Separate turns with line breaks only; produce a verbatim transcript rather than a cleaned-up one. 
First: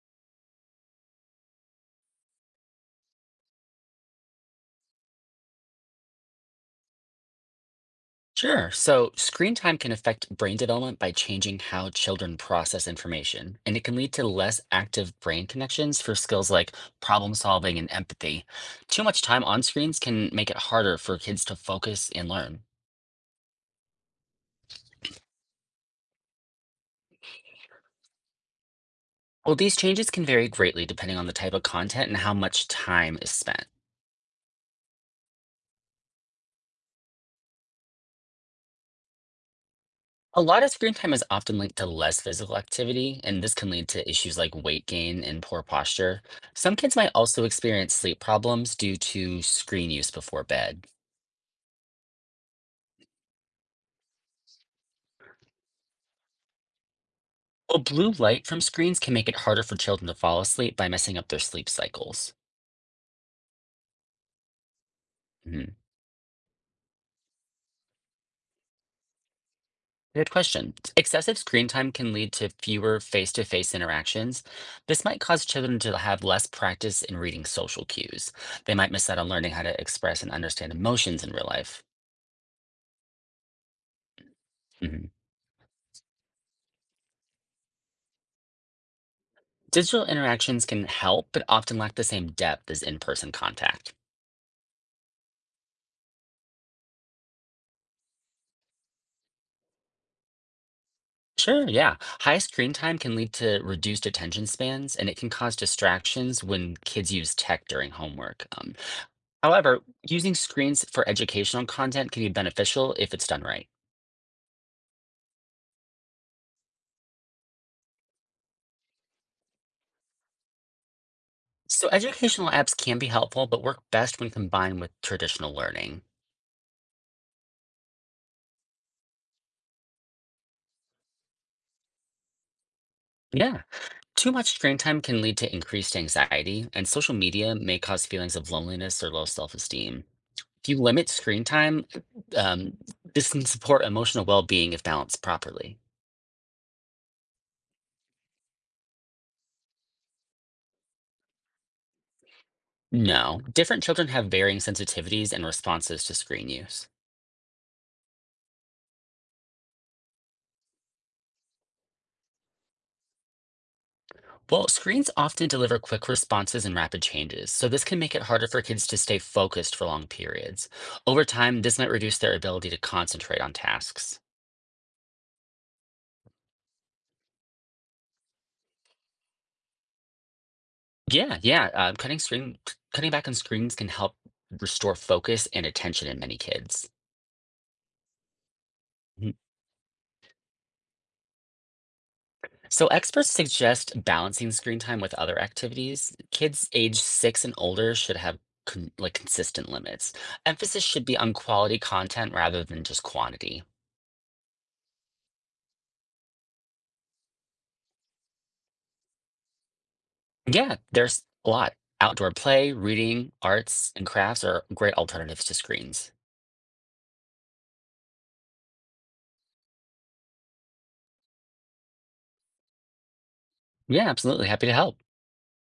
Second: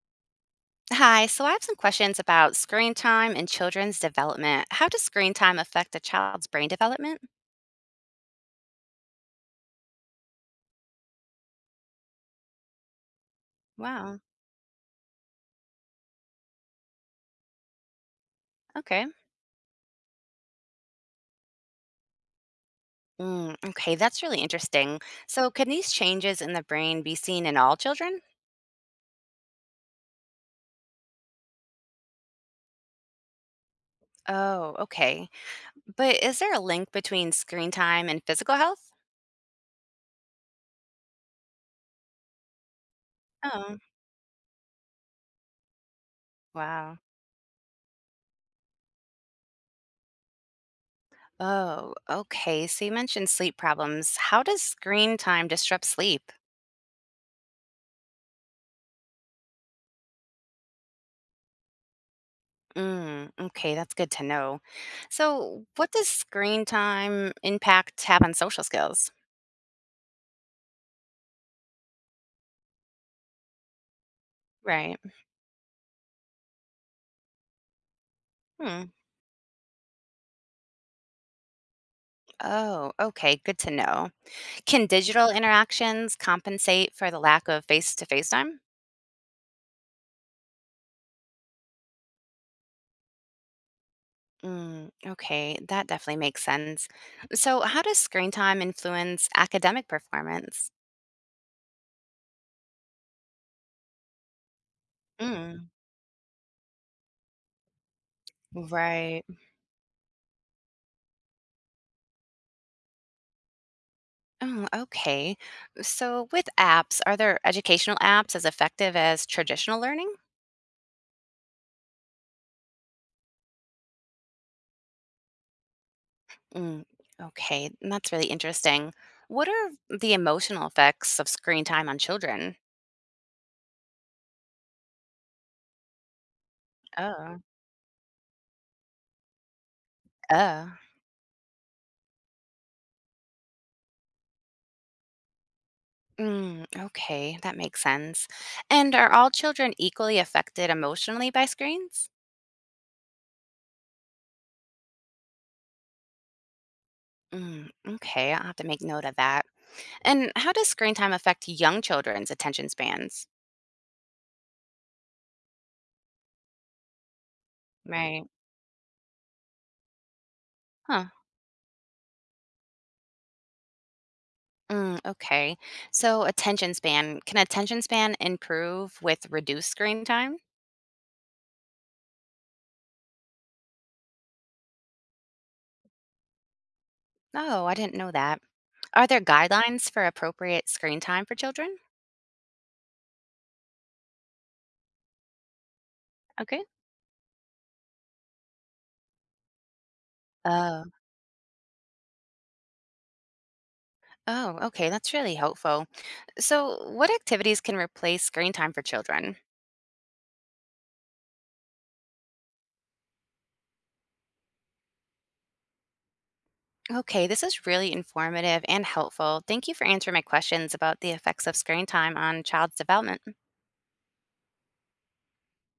Hi, so I have some questions about screen time and children's development. How does screen time affect a child's brain development?
Sure. So screen time can affect brain development by changing how children process information, and it can lead
Wow,
to less active brain connections for skills like problem solving and empathy.
okay.
Too much time on screens can make it harder for kids to focus and learn.
Mm, okay, that's really interesting. So, can these changes in the brain be seen in all children?
Well, these changes can vary greatly depending on the type of content and how much time is spent.
Oh, okay. But is there a link between screen time and physical health?
A lot of screen time is often linked to less physical activity, and this can
Oh,
lead to issues like weight gain and poor posture. Some
wow.
kids might also experience sleep problems due to screen use before bed.
Oh, okay. So you mentioned sleep problems. How does screen time disrupt sleep?
Well, blue light from screens can make it harder for children to fall asleep by messing up their sleep cycles.
Mm, okay, that's good to know. So,
Mhm.
what does screen time impact have on social skills?
Good question. Excessive screen time can lead to fewer face to face interactions.
Right.
This might cause children to have less practice in reading social cues. They
Hmm.
might miss out on learning how to express and understand emotions in real life.
Oh, okay, good to know. Can
Mhm.
digital interactions compensate for the lack of face to face time?
Digital interactions can help, but often lack the same depth as in person contact.
Mm, okay, that definitely makes sense. So, how does screen time influence academic performance?
Sure, yeah. High screen time can lead to reduced attention spans, and it can cause
Mm,
distractions when kids use tech during homework. Um,
right.
However, using screens for educational content can be beneficial if it's done right.
Oh, okay. So, with apps, are there educational apps as effective as traditional learning?
So educational apps can be helpful, but work best when combined with traditional learning.
Mm, okay, that's really interesting. What are the emotional effects of screen time on children?
Yeah, too much screen time can lead to increased anxiety, and social
Oh,
media may cause feelings of loneliness or low self-esteem.
uh.
If you limit screen time, um, this can support emotional well-being if balanced properly.
Mm, okay, that makes sense. And are all children equally affected emotionally by screens?
No, different children have varying sensitivities and responses to screen use.
Mm, okay, I'll have to make note of that. And how does screen time affect young children's attention spans?
Well, screens often deliver quick responses and rapid changes, so this can make it
Right.
harder for kids to stay focused for long periods.
Huh.
Over time, this might reduce their ability to concentrate on tasks.
Mm, okay. So, attention span, can attention span improve with reduced screen time?
Yeah, yeah, uh, cutting screen, cutting back on screens can help restore focus and attention in many kids.
Oh, I didn't know that. Are there
Mhm.
guidelines for appropriate screen time for children?
So experts suggest balancing screen time with other activities.
Okay.
Kids age six and older should have con- like consistent limits.
Oh.
Emphasis should be on quality content rather than just quantity.
Oh, okay, that's really helpful. So, what activities can replace screen time for children?
Yeah, there's a lot. Outdoor play, reading, arts, and crafts are great alternatives to screens.
Okay, this is really informative and helpful. Thank you for answering my questions about the effects of screen time on child's development.
Yeah, absolutely. Happy to help.